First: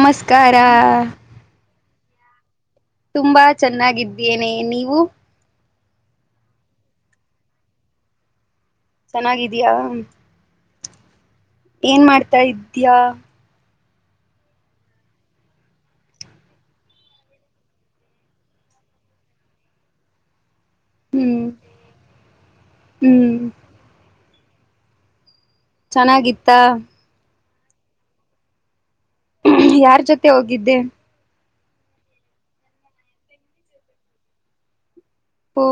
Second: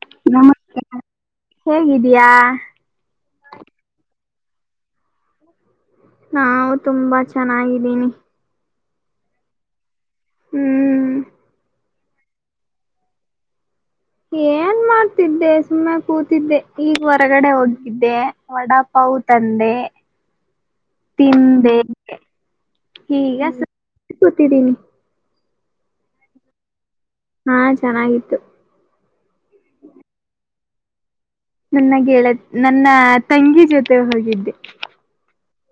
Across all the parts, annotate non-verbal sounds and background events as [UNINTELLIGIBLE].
ನಮಸ್ಕಾರ ಹೇಗಿದಯಾ ತುಂಬಾ ಚೆನ್ನಾಗಿದ್ದೇನೆ ನೀವು ನಾವ್ ತುಂಬಾ ಚೆನ್ನಾಗಿದ್ದೀನಿ ಚೆನ್ನಾಗಿದಿಯಾ ಹ್ಮ್ ಏನ್ ಮಾಡ್ತಾ ಇದ್ಯಾ ಏನ್ ಮಾಡ್ತಿದ್ದೆ ಸುಮ್ಮನೆ ಕೂತಿದ್ದೆ ಈಗ ಹೊರಗಡೆ ಹೋಗಿದ್ದೆ ವಡಾ ಪವು ತಂದೆ [UNINTELLIGIBLE] ಹ್ಮ್ ತಿಂದೆ ಹ್ಮ್ ಹೀಗ ಸರ್ ಕುತಿದಿನಿ. ಚೆನಗಿತ್ತ ಹಾ ಚೆನ್ನಾಗಿತ್ತು. ಯಾರ್ ಜೊತೆ ಹೋಗಿದ್ದೆ. ನನ್ನಗೆಳತಿ ನನ್ನ ತಂಗಿ ಜೊತೆ ಹೋಗಿದ್ದೆ. ಒ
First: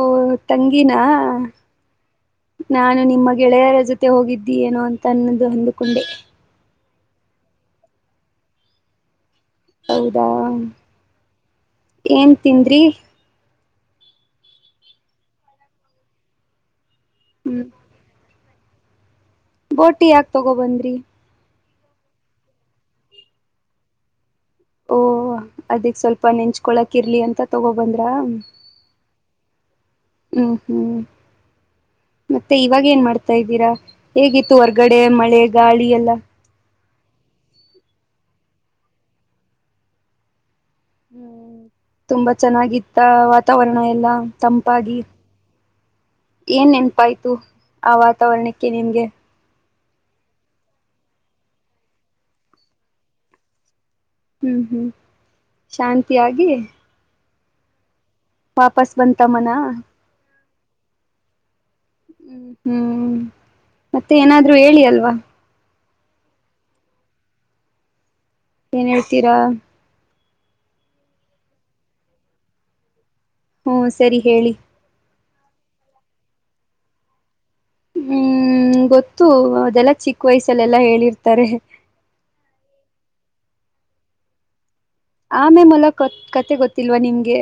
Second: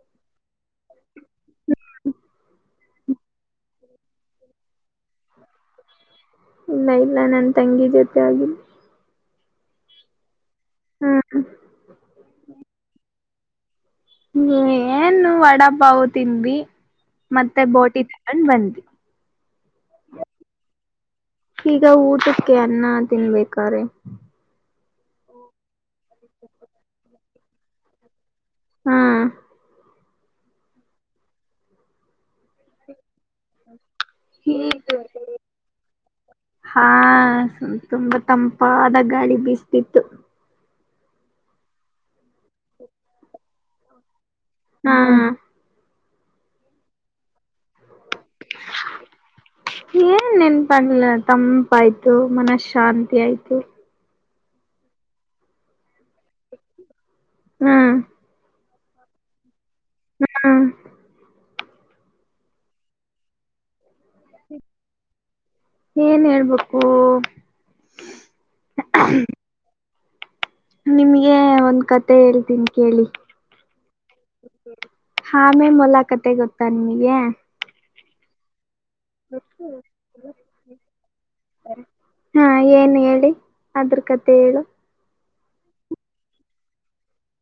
ತಂಗಿನಾ ನಾನು ನಿಮ್ಮ ಗೆಳೆಯರ ಜೊತೆ ಹೋಗಿದ್ದಿ ಏನೋ ಅಂತ ಅನ್ನದು ಅಂದುಕೊಂಡೆ. ಇಲ್ಲ ಇಲ್ಲ ನನ್ ತಂಗಿ ಜೊತೆ ಹೋಗಿನ್. ಹೌದಾ ಹ್ಮ್ ಏನ್ ತಿಂದ್ರಿ ಹ ಏನು ವಡಪಾವ್ ತಿಂಡ್ವಿ ಮತ್ತೆ ಹ್ಮ್ ಬೋಟಿ ತಿ ಣ ಬಂದ್ವಿ ಬೋಟಿ ಯಾಕ್ ತಗೋಬಂದ್ರಿ. ಈಗ ಊಟಕ್ಕೆ ಅನ್ನ ತಿನ್ಬೇಕಾರೆೆ ಓ ಅದಿಕ್ ಸ್ವಲ್ಪ ನೆನ್ಚ್ಕೊಳಕ್ ಇರ್ಲಿ ಅಂತ ತಗೋಬಂದ್ರ ಹ್ಮ ಹ್ಮ್ ಹ್ಮ್ [UNINTELLIGIBLE] ಮತ್ತೆ ಇವಾಗ ಏನ್ ಮಾಡ್ತಾ ಇದ್ದೀರಾ. ಹೇಗಿತ್ತು ಹೊರ್ಗಡೆ ಮಳೆ ಗಾಳಿ ಎಲ್ಲ ಹಾ ತುಂಬಾ ತಂಪಾದ ಗಾಳಿ ಬೀಸತಿತ್ತು. ಹ್ಮ್ ತುಂಬಾ ಚೆನ್ನಾಗಿತ್ತ ವಾತಾವರಣ ಎಲ್ಲಾ ಹಾ ತಂಪಾಗಿ. ಏನ್ ನೆನಪಾಯ್ತು ಆ ವಾತಾವರಣಕ್ಕೆ ನಿಮ್ಗೆ. ಏನ್ ನೆನಪಾಗಲ್ಲ ತಂಪ ಆಯ್ತು ಮನಸ್ ಶಾಂತಿ ಆಯ್ತು. ಹ್ಮ್ ಹ್ಮ್ ಶಾಂತಿಯಾಗಿ ಹ್ಮ್ ವಾಪಸ್ ಬಂತ ಮನ ಹ್ಮ ಹ್ಮ್ ಹ್ಮ್ ಮತ್ತೆ ಏನಾದ್ರು ಹೇಳಿ ಅಲ್ವಾ ಏನ್ ಹೇಳ್ಬೇಕು ಏನ್ ಹೇಳ್ತೀರಾ ನಿಮಗೆ ಒಂದ್ ಕತೆ ಹೇಳ್ತೀನಿ ಕೇಳಿ. ಹ್ಮ ಸರಿ ಹೇಳಿ. ಆಮೇ ಮೊಲಕಥೆ ಗೊತ್ತಾ ನಿಮ್ಗೆ ಹ್ಮ್ ಹ್ಮ್ ಗೊತ್ತು ಅದೆಲ್ಲಾ ಚಿಕ್ಕ ವಯಸಲ್ಲೆಲ್ಲಾ ಹೇಳಿರ್ತರೆ. ಹಾ ಏನ್ ಹೇಳಿ ಅದ್ರ ಕತೆ ಹೇಳು. ಆಮೇ ಮೊಲ ಕತೆ ಗೊತ್ತಿಲ್ವಾ ನಿಮ್ಗೆ.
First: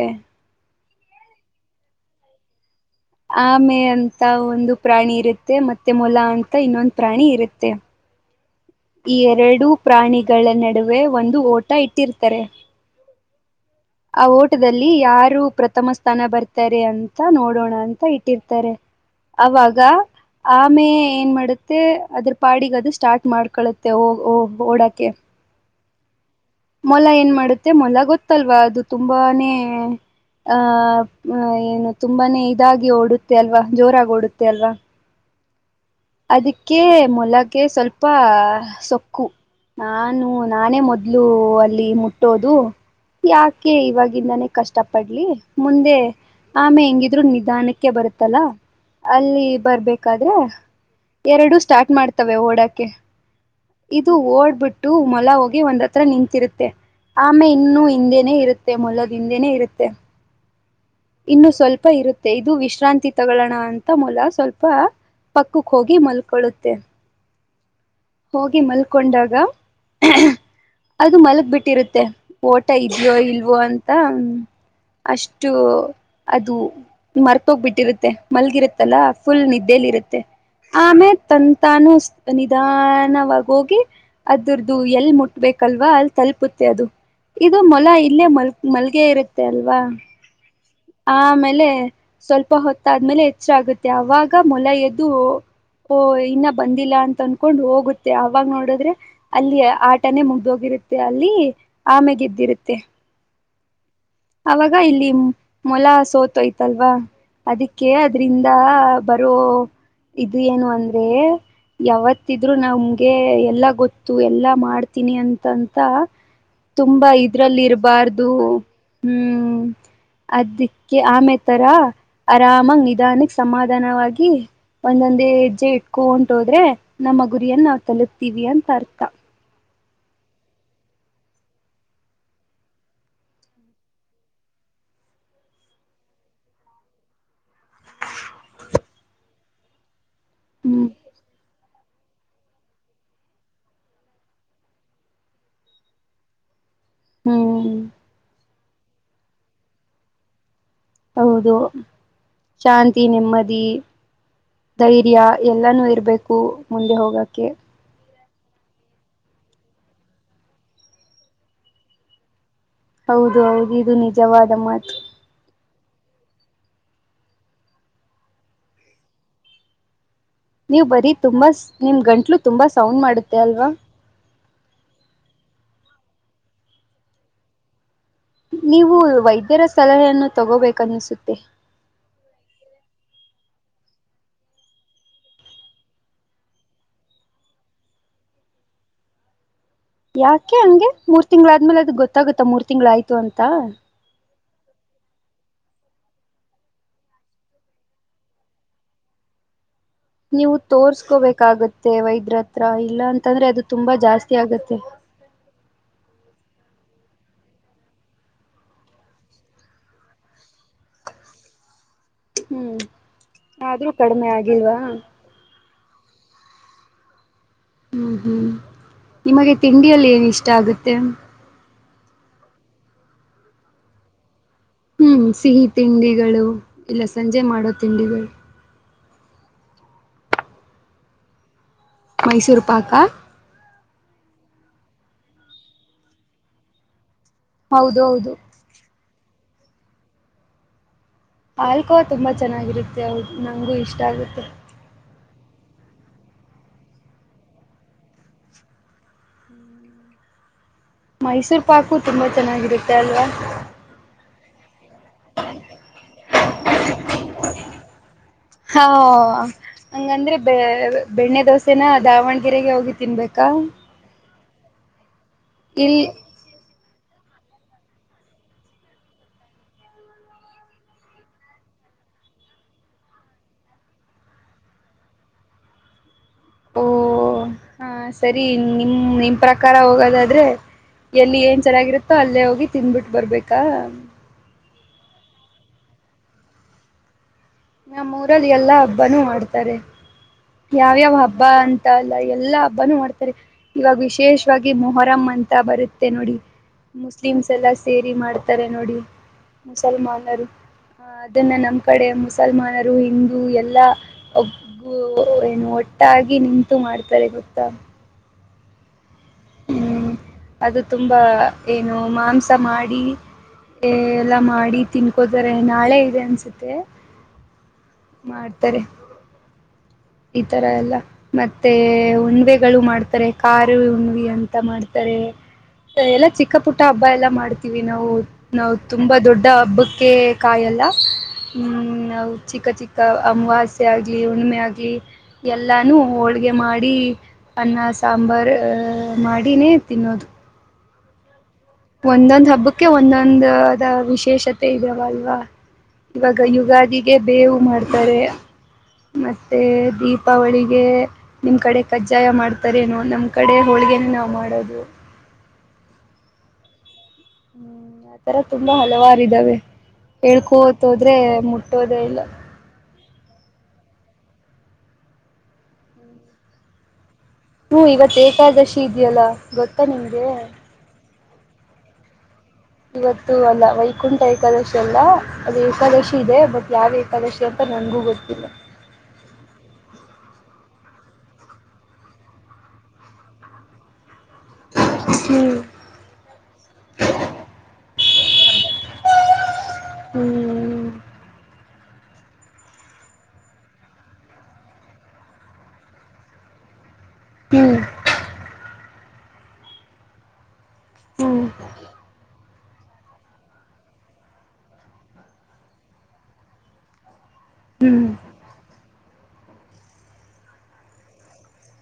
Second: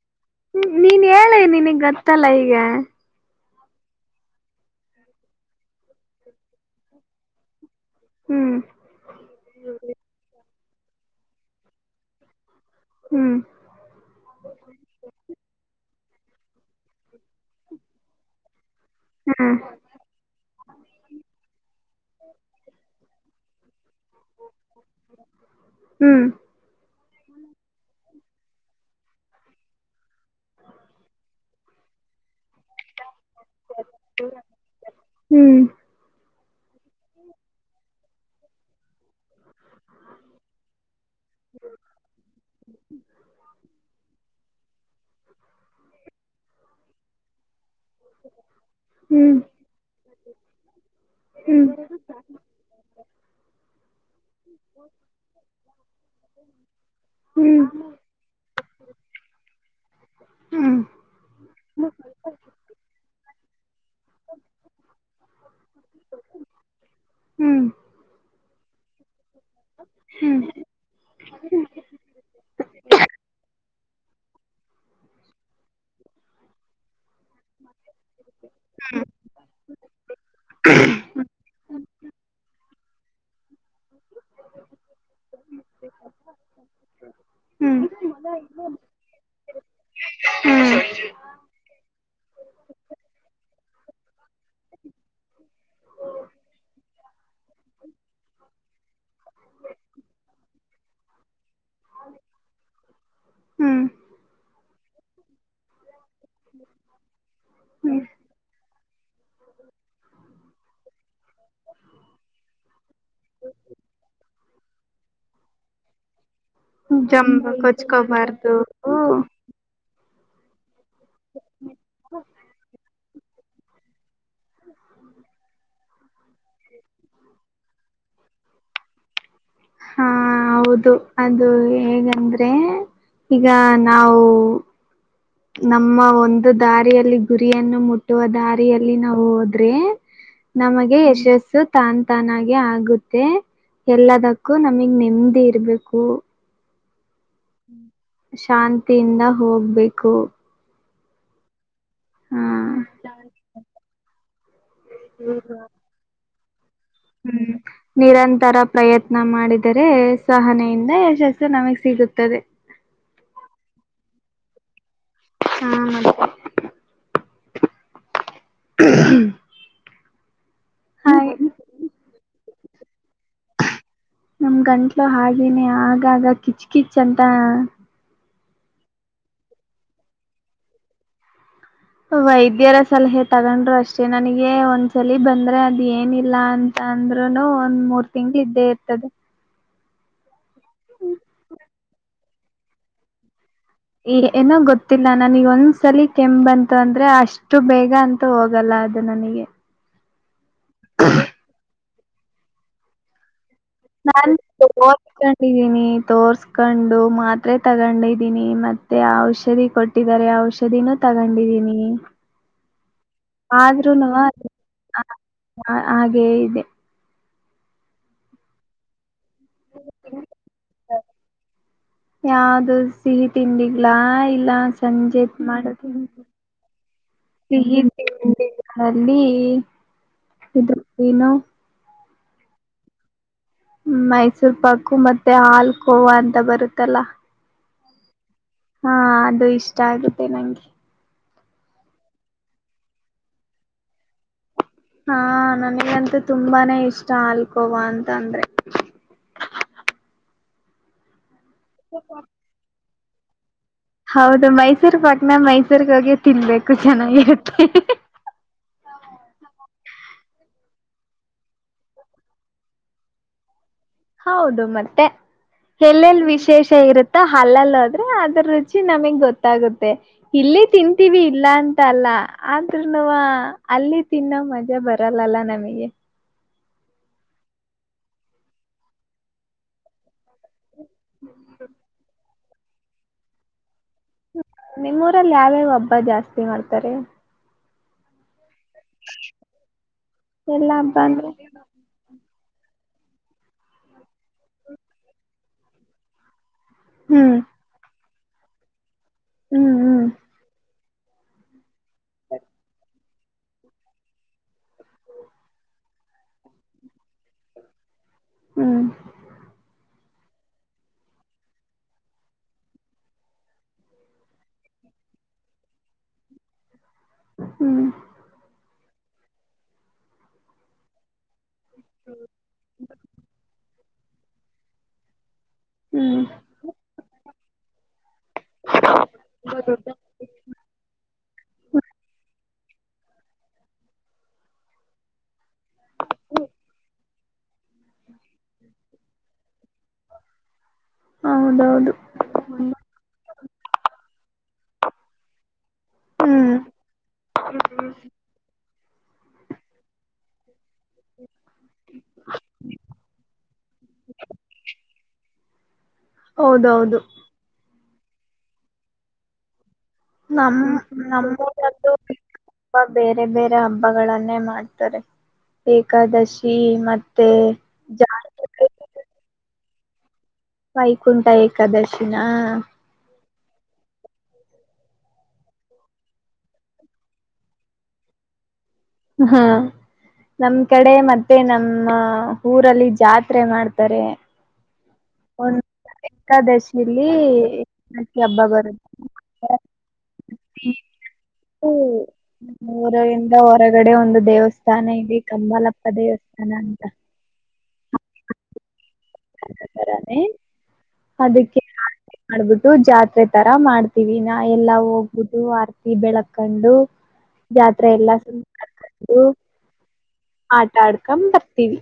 ಹ್ಮ ನೀನ್ ಹೇಳಿ ನಿನಗ್ ಗೊತ್ತಲ್ಲ ಈಗ ಆಮೆ ಅಂತ ಒಂದು ಪ್ರಾಣಿ ಇರುತ್ತೆ ಮತ್ತೆ ಮೊಲ ಅಂತ ಇನ್ನೊಂದು ಪ್ರಾಣಿ ಇರುತ್ತೆ. ಹ್ಮ್ ಈ ಎರಡೂ ಪ್ರಾಣಿಗಳ ನಡುವೆ ಒಂದು ಓಟ ಇಟ್ಟಿರ್ತರೆ. ಹ್ಮ್ ಆ ಓಟದಲ್ಲಿ ಯಾರು ಪ್ರಥಮ ಸ್ನ ಬರ್ತಾರೆ ಅಂತ ನೋಡೋಣ ಅಂತ ಇಟ್ಟಿರ್ತಾರೆ ಹಾ ಅವಾಗ ಆಮೇ ಏನ್ ಮಾಡುತ್ತೆ ಅದ್ರ ಪಾಡಿಗೆ ಅದು ಸ್ಟಾರ್ಟ್ ಮಾಡ ಹ ಕಳುತ್ತೆ ಓ ಓಡಾಕೆ ಹ್ಮ್ ಮೊಲ ಏನ್ ಮಾಡುತ್ತೆ ಮೊಲ ಗೊತ್ತಲ್ವಾ ಅದು ತುಂಬಾನೇ ಆ ಏನು ತುಂಬಾನೇ ಇದಾಗಿ ಓಡುತ್ತ ಅಲ್ವಾ ಜೋರಾಗಿಓಡುತ್ತೆ ಅಲ್ವಾ ಹ್ಮ್ ಅದಕ್ಕೆ ಮೊಲಗೆ ಸ್ವಲ್ಪ ಸೊಕ್ಕು ನಾನು ನಾನೇ ಮೊದ್ಲು ಅಲ್ಲಿ ಮುಟ್ಟೋದು ಯಾಕೆ ಇವಾಗಿಂದಾನ ಕಷ್ಟ ಪಡ್ಲಿ ಮುಂದೆ ಆಮೇ ಹೆಂಗಿದ್ರು ನಿಧಾನಕ್ಕೆ ಅಕೆ ಬರುತ್ತಲ್ಲ ಹ್ಮ್ ಹ್ಮ್ ಅಲ್ಲಿ ಬರ್ಬೇಕಾದ್ರೆ ಎರಡು ಹ್ಮ್ ಸ್ಟಾರ್ಟ್ ಮಾಡ್ತವೆ ಓಡಕ್ಕೆ ಇದು ಓಡ್ಬಿಟ್ಟು ಮೊಲ ಹೋಗಿ ಒಂದತ್ತು ನಿಂತಿರುತ್ತೆ ಆಮೆ ಇನ್ನುೂ ಹಿಂದೆನೇ ಇರುತ್ತೆ ಮೊಲದ ಹಿಂದೇನನೆ ಇರುತ್ತೆ ಇನ್ನು ಸ್ವಲ್ಪ ಇರುತ್ತೆ ಇದು ವಿಶ್ರಾಂತಿ ತಗೋಣ ಅಂತ ಮೂಲ ಸ್ವಲ್ಪ ಪಕ್ಕಕ್ಕೆ ಹೋಗಿ ಮಲ್ಕೊಳ್ಳುತ್ತೆ ಹಿ ಮಲ್ಕೊಂಡಾಗ ಅದು ಮಲಗ್ ಬಿಟ್ಟಿರುತ್ತೆ ಓಟ ಇದ್ಯೋ ಇಲ್ವೋ ಅಂತ ಅಷ್ಟು ಅದು ಮರ್ತೋಗ್ಬಿಟ್ಟಿರುತ್ತೆ ಮಲ್ಗಿರತ್ತಲ್ಲ ಫುಲ್ ನಿದ್ದೇಲಿರುತ್ತೆ ಆಮೇ ತ ತಾನು ನಿಧ ನಾವಾಗ ಹೋಗಿ ಅದರದು ಎಲ್ಲಿ ಲ್ವಾ ಅಲ್ಲಿ ತಲುಪುತ್ತೆ ಅದು ಇದು ಮೊಲ ಇಲ್ಲೇ ಮಲ್ ಮಲ್ಗೆ ಇರುತ್ತೆ ಅಲ್ವಾ ಆಮೇಲೆ ಸ್ವಲ್ಪ ಹೊತ್ತಾದ್ಮೇಲೆ ಹೆಚ್ಚಾಗುತ್ತೆ ಅವಾಗ ಮೊಲ ಎದ್ದು ಓ ಇನ್ನ ಬಂದಿಲ್ಲ ಅಂತ ಅನ್ಕೊಂಡ್ ಹೋಗುತ್ತೆ ಅವಾಗ ನೋಡಿದ್ರೆ ಅಲ್ಲಿ ಆಟನೇ ಮುಗ್ದೋಗಿ ತ್ಯ ಅಲ್ಲಿ [INAUDIBLE] ಆಮೆ ಗೆದ್ದಿರುತ್ತೆ ಅವಾಗ ಇಲ್ಲಿ ಮೊಲ ಸೋ ಯ್ತಲ್ವಾ ಅದಕ್ಕೆ ಅದ್ರಂದ ಬರೋ ಅದು ಏನು ಅಂದ್ರೆ ಯಾವತ್ತಿದ್ರು ನಮ್ಗೆ ಎಲ್ಲ ಗೊತ್ತು ಎಲ್ಲ ಮಾಡ ತನಿ ಅಂತಂತ ತುಂಬಾ ಜಂಬ ಇದ್ರಲ್ಲಿ ಇರಬಾರ್ದು ಕೊಚ್ಕೋಬಾರ್ದು ಹ್ಮ್ ಅದಕ್ಕೆ ಆಮೇತರ ಆರಾಮಾಗ ನಿಧಾನಕ್ಕೆ ಸಮಾಧಾನವಾಗಿ ಒಂದೊಂದೇ ಹೆಜ್ಜೆ ಇಟ್ಕೊ ಹೊಂಟು ಹೋದ್ರೆ ನಮ್ಮ ಗುರಿಯನ್ನ ನಾವ್ ತಲುಪ್ತೀವಿ ಅಂತ ಅರ್ಥ ಹಾ ಹೌದು ಅದು ಹೇಗಂದ್ರೆ ಈಗ ನಾವು ನಮ್ಮ ಒಂದು ದಾರಿಯಲ್ಲಿ ಗುರಿಯನ್ನು ಮುಟ್ಟುವ ದಾರಿಯಲ್ಲಿ ನಾವು ಹೋದ್ರೆ ಹ್ಮ್ ನಮಗೆ ಯಶಸ್ಸು ತಾನ ತಾನಾಗೆ ಆಗುತ್ತೆ ಎಲ್ಲದಕ್ಕೂ ನಮಗ್ ನೆಮ್ಮದಿ ಇರ್ಬೇಕು ಹ್ಮ್ ಶಾಂತಿಯಿಂದ ಹೋಗ್ಬೇಕು ಹೌದು ಹಾ ಶಾಂತಿ ನೆಮ್ಮದಿ ಧೈರ್ಯ ಎಲ್ಲಾನು ಇರ್ಬೇಕು ಮುಂದೆ ಹೋಗಕ್ಕೆ ತರ ಪ್ರಯತ್ನ ಮಾಡಿದರೆ ಸಹನೆಯಿಂದ ಯಶಸ್ಸ ನಮಗ್ ಸಿಗುತ್ತದೆ ಹೌದು ಹೌದು ಇದು ನಿಜವಾದ ಮಾತು ಹ್ಮ ನೀವು ಬರೀ ತುಂಬಾ ನಿಮ ಗಂಟ್ಲು ತುಂಬಾ ಸೌಂಡ್ ಮಾಡುತ್ತೆ ಅಲ್ವಾ ನಮ ಗಂಟ್ಲು ಹಾಗೇನೆ ಆಗಾಗ ಕಿಚ್ ಕಿಚ್ ಅಂತ ನೀವು ವೈದ್ಯರ ಸಲಹೆಯನ್ನು ತಗೋಬೇಕನ್ನಸುತ್ತೆ ವೈದ್ಯರ ಸಲಹೆ ತಗೊಂಡ್ರು ಅಷ್ಟೇ ನನಗೆ ಒಂದ್ಸಲ ಬಂದ್ರೆ ಅದ ಏನಿಲ್ಲ ಅಂತ ಅಂದ ಒಂದ್ ಮೂರ್ ತಿಂಗಳು ಇದ್ದೇ ಇರ್ತದೆ ಯಾಕೆ ಹಂಗೆ ಮೂರ್ ತಿಂಗಗಳಾದ್ಮೇಲೆ ಅದ ಗೊತ್ತಾಗುತ್ತಾ ಮೂರ್ ತಿಂಗಳು ಆಯ್ತು ಅಂತ ಏನೋ ಗೊತ್ತಿಲ್ಲ ನನಗೆ ಒಂದ್ಸಲಿ ಕೆಮ್ಮುಅಂದ್ರೆ ಅಷ್ಟು ಬೇಗ ಅಂತೂ ಹೋಗಲ್ಲ ಅದು ನನಗೆ ನೀವು ತೋರ್ಸ್ಕೋಬೇಕಾಗತ್ತೆ ವೈದ್ಯ್ರ ಹತ್ರ ಇಲ್ಲ ಅಂತಂದ್ರೆ ಅದು ತುಂಬಾ ನಾನು ಜಾಸ್ತಿ ಆಗತ್ತೆ ತೋರ್ಸ್ಕೊಂಡಿದೀನಿ ತೋರ್ಸ್ಕೊಂಡು ಮಾತ್ರೆ ತಗೊಂಡಿದ್ದೀನಿ ಮತ್ತೆ ಔಷಧಿ ಕೊಟ್ಟಿದ್ದಾರೆ ಔಷ ದಿನ ತಗೊಂಡಿದೀನಿ ಹ್ಮ್ ಆದ್ರೂ ಆದ್ರೂನು ಕಡಿಮೆ ಆಗಿಲ್ವಾ ಹಾಗೇ ಇದೆ ಹ್ಮ್ ಹ್ಮ್ ನಿಮಗೆ ತಿಂಡಿಯಲ್ಲಿ ಏನ್ ಇಷ್ಟ ಆಗುತ್ತೆ ಯಾವ್ದು ಸಿಹಿ ತಿಂಡಿಗ್ಲಾ ಇ ಹ್ಮ್ ಸಂಜೆತ್ ಮಾಡ ಸಿಹಿ ತಿಂಡಿಗಳು ಇಲ್ಲ ಸಂಜೆ ಮಾಡೋ ತಿಂಡಿಗಳು [INAUDIBLE] ಅಲ್ಲಿ ಇದ್ರ ಏನು [INAUDIBLE] ಮೈಸೂರು ಪಾಕ ಮೈಸೂರ್ ಪಾಕು ಮತ್ತೆ ಹಾಲ್ ಕೋವಾ ಅಂತ ಬರುತ್ತಲ್ಲ ಹೌದು ಹೌದು ಹಾ ಅದು ಇಷ್ಟ ಆಗುತ್ತೆ ನಂಗೆ ಹಾಲ್ಕೋ ತುಂಬಾ ಚೆನ್ನಾಗಿರುತ್ತೆ ಹೌದು ನಂಗೂ ಇಷ್ಟ ಆಗುತ್ತೆ ಹಾ ನನಗಂತೂ ತುಂಬಾನೇ ಇಷ್ಟ ಹಲ್ಕೋವಾ ಅಂತ ಅಂದ್ರೆ ಹ್ಮ್ [UNINTELLIGIBLE] ಮೈಸೂರು ಪಾಕು ತುಂಬಾ ಚೆನ್ನಾಗಿರುತ್ತೆ ಅಲ್ವಾ ಹೌದು ಮೈಸೂರ್ ಪಕ್ನ ಮೈಸೂರ್ಗ ಹೋಗಿ ತಿನ್ಬೇಕು ಚೆನ್ನಾಗಿತ್ತೆ [UNINTELLIGIBLE] ಬೆ ಬೆಣ್ಣೆ ದೋಸೆನ ದಾವಣ್ಗೆರೆಗೆ ಹೋಗಿ ತಿನ್ಬೇಕಾ ಹೌದು ಮತ್ತೆ ಇಲ್ ಎಲ್ಲೆಲ್ಲಿ ವಿಶೇಷ ಇರುತ್ತೆ ಹಲ್ಲಲ್ಲದ್ರೆ ಅದ್ರ ರುಚಿ ನಮಗ್ ಗೊತ್ತಾಗುತ್ತೆ ಇಲ್ಲ ತಿಂತೀವಿ ಇಲ್ಲ ಅಂತ ಅಲ್ಲ ಆದ್ೂನುವ ಅಲ್ಲಿ ತಿನ್ನೋ ಮಜಾ ಬರಲ್ಲಲ್ಲ ನಮಗೆ ಓ ಹಾ ಸರಿ ನಿಮ್ ನಿಮ್ ಪ್ರಕಾರ ಹೋಗೋದಾದ್ರೆ ಎಲ್ಲಿ ಏನ್ ಚೆನ್ನಾಗಿರುತ್ತೋ ಅಲ್ಲೇ ಹೋಗಿ ತಿನ್್ಬಿಟ್ಟ ಬರ್ಬೇಕಾ ನಿಮ್ಮೂರಲ್ಲಿ ಯಾವ್ಯಾವ ಒಬ್ಬ ಜಾಸ್ತಿ ಮಾಡ್ತಾರೆ ನಮ್ಮ ಊರಲ್ಲಿ ಎಲ್ಲಾ ಹಬ್ಬಾನೂ ಮಾಡ್ತಾರೆ ಎಲ್ಲಾ ಯಾವ್ಯಾವ ಅಂದ್ರೆ ಹಬ್ಬ ಅಂತಲ್ಲ ಎಲ್ಲಾ ಹಬ್ಬನುೂ ಮಾಡ್ತಾರೆ ಇವಾಗ ವಿಶೇಷವಾಗಿ ಮೊಹರಂ ಅಂತ ಬರುತ್ತೆ ನೋಡಿ ಹ್ಮ್ ಮುಸ್ಲಿಮ್ಸ್ ಎಲ್ಲ ಸೇರಿ ಮಾಡ್ತಾರೆ ನೋಡಿ ಹ್ಮ್ ಹ್ಮ್ ಮುಸಲ್ಮಾನರು ಹ ಅದನ್ನ ನಮ್ ಕಡೆ ಮು ಮುಸಲ್ಮಾನರು ಹಿಂದೂ ಎಲ್ಲಾ ಒಬ್ಗು ಏನು ಒಟ್ಟಾಗಿ ನಿಂತು ಮಾಡ್ತಾರೆರು ಕುತ್ತ ಹ್ಮ್ ಅದು ತುಂಬಾ ಏನು ಮಾಂಸ ಮಾಡಿ ಎಲ್ಲಾ ಮಾಡಿ ತಿನ್ಕೋತಾರೆ ನಾಳೆ ಇದೆ ಅನ್ಸುತ್ತೆ ಹ್ಮ್ ಮಾಡ್ತಾರೆ ಈ ತರ ಎಲ್ಲ ಮತ್ತೆ ಉಣ್ವೆಗಳು ಮಾಡ್ತಾರೆ ಖ ಹುಣವಿ ಅಂತ ಮಾಡ್ತಾರೆ ಹ್ಮ್ ಎಲ್ಲ ಚಿಕ್ಕ ಪುಟ್ಟ ಹಬ್ಬ ಎಲ್ಲಾ ಮಾಡ್ತೀವಿ ನಾವು ನಾವು ತುಂಬಾ ದೊಡ್ಡ ಹಬ್ಬಕ್ಕೆ ಕಾಯಲ್ಲ ಹ್ಮ್ ನಾ ಚಿಕ್ಕ ಚಿಕ್ಕ ಅಮವಾಸ್ಯ ಆಗ್ಲಿ ಉುಣಮೆ ಆಗ್ಲಿ ಎಲ್ಲಾನು ಹೋಳ್ಗೆ ಮಾಡಿ ಅನ್ನ ಸಾಂಬಾರ್ ಮಾಡಿನೇ ತಿನ್ನೋದು ಹೌದೌದು ಒಂದೊಂದ್ ಹಬ್ಬಕ್ಕೆ ಒಂದೊಂದ ವಿಶೇಷತೆ ಇದಾವ ಅಲ್ವಾ ಇವಾಗ ಹ್ಮ್ ಯುಗಾದಿಗೆ ಬೇವು ಮಾಡ್ತಾರೆ ಮತ್ತೆ ದೀಪಾವಳಿ ನಿಮ್ ಕಡೆ ಕಜ್ಜಾಯ ಮಾಡ್ತಾರೇನೋ ನಮ್ ಕಡೆ ಹೋಳಿಗೆನ ನಾವು ಮಾಡೋದು ಹೌದೌದು ಹ್ಮ್ ಆತರ ತುಂಬಾ ಹಲವಾರ್ದಾವೆ ನಮ್ ಹೇಳ್ಕೋತೋದ್ರೆ ನಮ್ಮೂರಲ್ಲೂ ಮುಟ್ಟೋದೇ ಇಲ್ಲ ಹಬ್ಬ ಬೇರೆ ಬೇರೆ ಹಬ್ಬಗಳನ್ನೇ ಮಾಡ್ತಾರೆ ಏಕಾದಶಿ ಮ ಹೂ ಇವತ್ ಏಕಾದಶಿ ಇದೆಯಲ್ಲ ಗೊತ್ತಾ ನಿಮ್ಗೆ ಕುಂಠ ಏಕಾದಶಿನ ಇವತ್ತು ಅಲ್ಲ ವೈಕುಂಠ ಏಕಾದಶಿ ಅಲ್ಲ ಅದು ಏಕಾದಶಿ ಇದೆ ಬಟ್ ಯಾವ್ ಏಕಾದಶಿ ಅಂತ ನಾನಗೂ ಗೊರ್ತಿಲ್ಲ ಹಾ ನಮ್ ಕಡೆ ಮತ್ತೆ ನಮ್ಮ ಊರಲ್ಲಿ ಜಾತ್ರೆ ಮಾಡ್ತಾರೆ ಹ್ಮ್ ಒಂದ ಏಕಾದಶಿಲಿ ಕಕ್ಕಿ ಹಬ್ಬ ಬರುದು ಹ್ಮ್ ಓ ಮ್ಮ ಊರರಿಂದ ಹೊರಗಡೆ ಒಂದು ದೇವಸ್ಥಾನ ಇದೆ ಕಂಬಾಲಪ್ಪ ದೇವಸ್ಥಾನ ಅಂತ ಹ್ಮ್ ಹ್ಮ್ ಅದಕ್ಕೆ ಮಾಡ್ಬಿಟ್ಟು ಜಾತ್ರೆ ತರ ಮಾಡ್ತೀವಿ ನಾ ಎಲ್ಲಾ ಹೋಗ್ಬಿಟ್ಟು ಆರ್ತಿ ಬೆಳಕಂಡು ಹ [INAUDIBLE] ಜಾತ್ರೆ ಹ್ಮ್ ಎಲ್ಲ ಸುು ಆಟ ಆಡ್ಕೊಂಡ್ ಬರ್ತೀವಿ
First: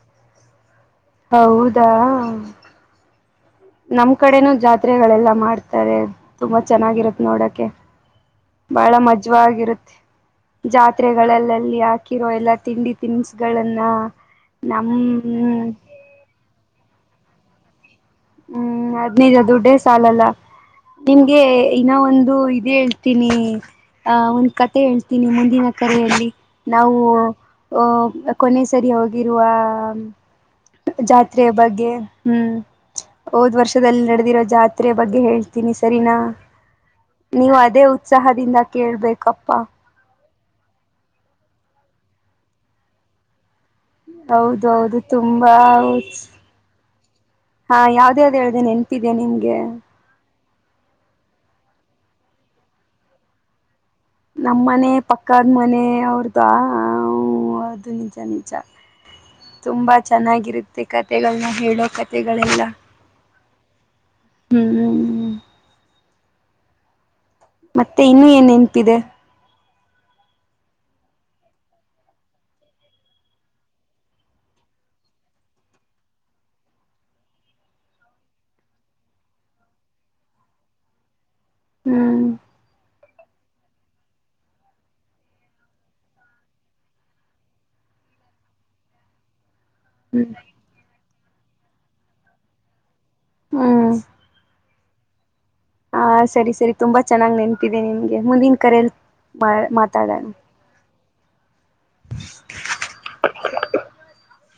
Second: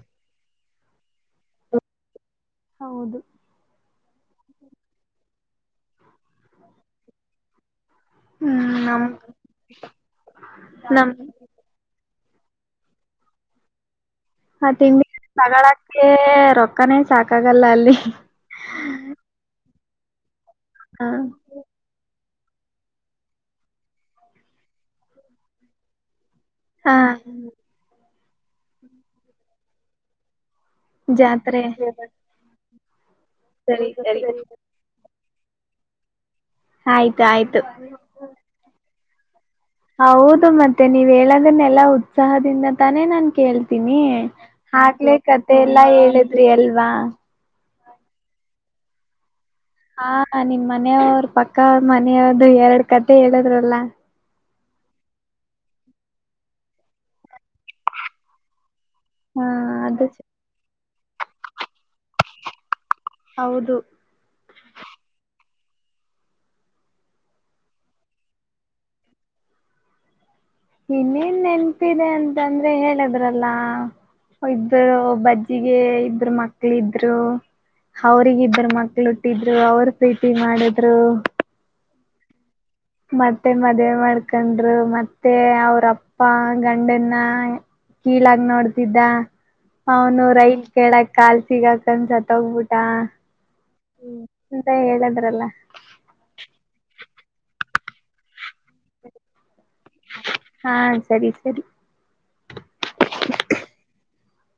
ಹೌದಾ ಹೌದು ನಮ್ ಕಡೆನೂ ಜಾತ್ರೆಗಳೆಲ್ಲ ಮಾಡ್ತಾರೆ ತುಂಬಾ ಚೆನ್ನಾಗಿರತ್ ನೋಡಕೆ ಹ್ಮ್ ಬಹಳ ನಮ್ ಮಜ್ವಗರುತ್ತೆ ನಮ್ ಜಾತ್ರೆಗಳಲ್ಲೆಲ್ಲಿ ಹಾಕಿರೋ ಎಲ್ಲಾ ತಿಂಡಿ ತಿನಸುಗಳನ್ನ ಹ ತಿಂಡಿ ತಗಳಕ್ಕೆ ರೊಕ್ಕನೇ ಸಾಕಾಗಲ್ಲ ಅಲ್ಲಿ ಹ್ಮ್ ಹದ್ನೈದು ದದುಡ್ಡೇ ಸಾಲಲ್ಲ ಹ ನಿಮ್ಗೆ ಇನ್ನ ಒಂದು ಇದು ಇದೇ ಹೇಳ್ತೀನಿ ಅಹ ಒಂದ್ ಕತೆ ಹೇಳ್ತೀನಿ ಮುಂದಿನ ಕರೆಯಲ್ಲಿ ನಾವು ಹಾ ಅಹ ಕೊನೆ ಸರಿ ಹೋಗಿರುವ ಜಾತ್ರೆಯ ಜಾತ್ರೆ ಬಗ್ಗೆ ಹ್ಮ್ ಹೋದ್ ಸರಿ ವರ್ಷದಲ್ಲಿ ಸರಿ ನಡೆದಿರೋ ಜಾತ್ರೆಯ ಬಗ್ಗೆ ಹೇಳ್ತಿ ಸರಿನಾ ಆಯ್ತು ನೀವು ಆಯ್ತು ಅದೇ ಉತ್ಸಾಹದಿಂದ ಕೇಳ್ಬೇಕಪ್ಪಾ ಹೌದು ಮತ್ತೆ ನೀವ್ ಹೇಳೋದನ್ನೆಲ್ಲಾ ಉತ್ಸಾಹದಿಂದ ತಾನೇ ನಾನ್ ಕೇಳ ನಿ ಹೌದು ಹೌದು ಹಕ್ಲೆ ತುಂಬಾ ಕತೆೆ ಎಲ್ಲಾ ಉತ್ಸ ಹೇಳಿದ್ರಿ ಅಲ್ವಾ ಹಾ ಯಾವ್ದೇ ಅ್ದ ಹೇಳ್ದೇನೆ ನೆನ್ಪಿದೇ ನಿಮಗೆ ಹ ನಿನ್ ಮನೆಯವರು ಪಕ್ಕ ಅವ ಮನೆಯವ್ದ ಎರಡ್ ಕತೆೆ ಹೇಳಿದ್ರಲ್ಲ ನಮ್ಮ ಮನೆ ಪಕ್ಕದ ಮನೆ ಅವ್ರ್ದು ಅದು ನಿಂಚ ನಿಚ ಹಾ ತುಂಬಾ ಅದು ಚ- ಚೆನ್ನಾಗಿರುತ್ತೆ ಕತೆಗಳನ್ನ ಹೇಳೋ ಕತೆೆಗಳೆಲ್ಲ ಹೌದು ಹ್ಮ್ ಮತ್ತೆ ಇನ್ನುೂ ಏನ್ ನೆನ್ಪಿದೆ ಇನ್ನೇನ್ ನೆನಪಿದೆ ಅಂತಂದ್ರೆ ಹೇಳಿದ್ರಲ್ಲ ಇಬ್ಬರು ಒಬ್ಬ ಅಜ್ಜಿಗೆ ಇಬ್ಬರು ಮಕ್ಳ ಇದ್ರು ಅವರ್ ಇಬ್ಬರು ಮಕ್ಳ ಹಟ್ಟಿದ್ರು ಅವ್ರ ಪ್ರೀತಿ ಮಾಡಿದ್ರು ಹೂ ಮತ್ತೆ ಮದ್ವೆೆ ಮಾಡ್ಕೊಂಡ್ರು ಮತ್ತೆ ಅವ್ರಪ್ಪ ಗಂಡನ್ನ ಕೀಳಾಗ ನೋಡ್ತಿದ್ದ ಅವನು ಹ್ಮ್ ರೈಲ್ ಕೇಳಕ್ ಕಾಲ್ಸಿಗಾಕನ್ಸತ್ೋಗಬಿಟ ಹ್ಮ್ ಎಂತ ಹೇಳದ್ರಲ್ಲ ಹಾ ಸರಿ ಸರಿ ತುಂಬಾ ಚೆನ್ನಾಗ್ ನೆನಪಿದೆ ನಿಮಗೆ ಮುಂದಿನ ಕರೆಯಲ್ಲಿ ಮಾತಾಡಣ ಹಾ ಸರಿ ಸರಿ [INAUDIBLE] [UNINTELLIGIBLE]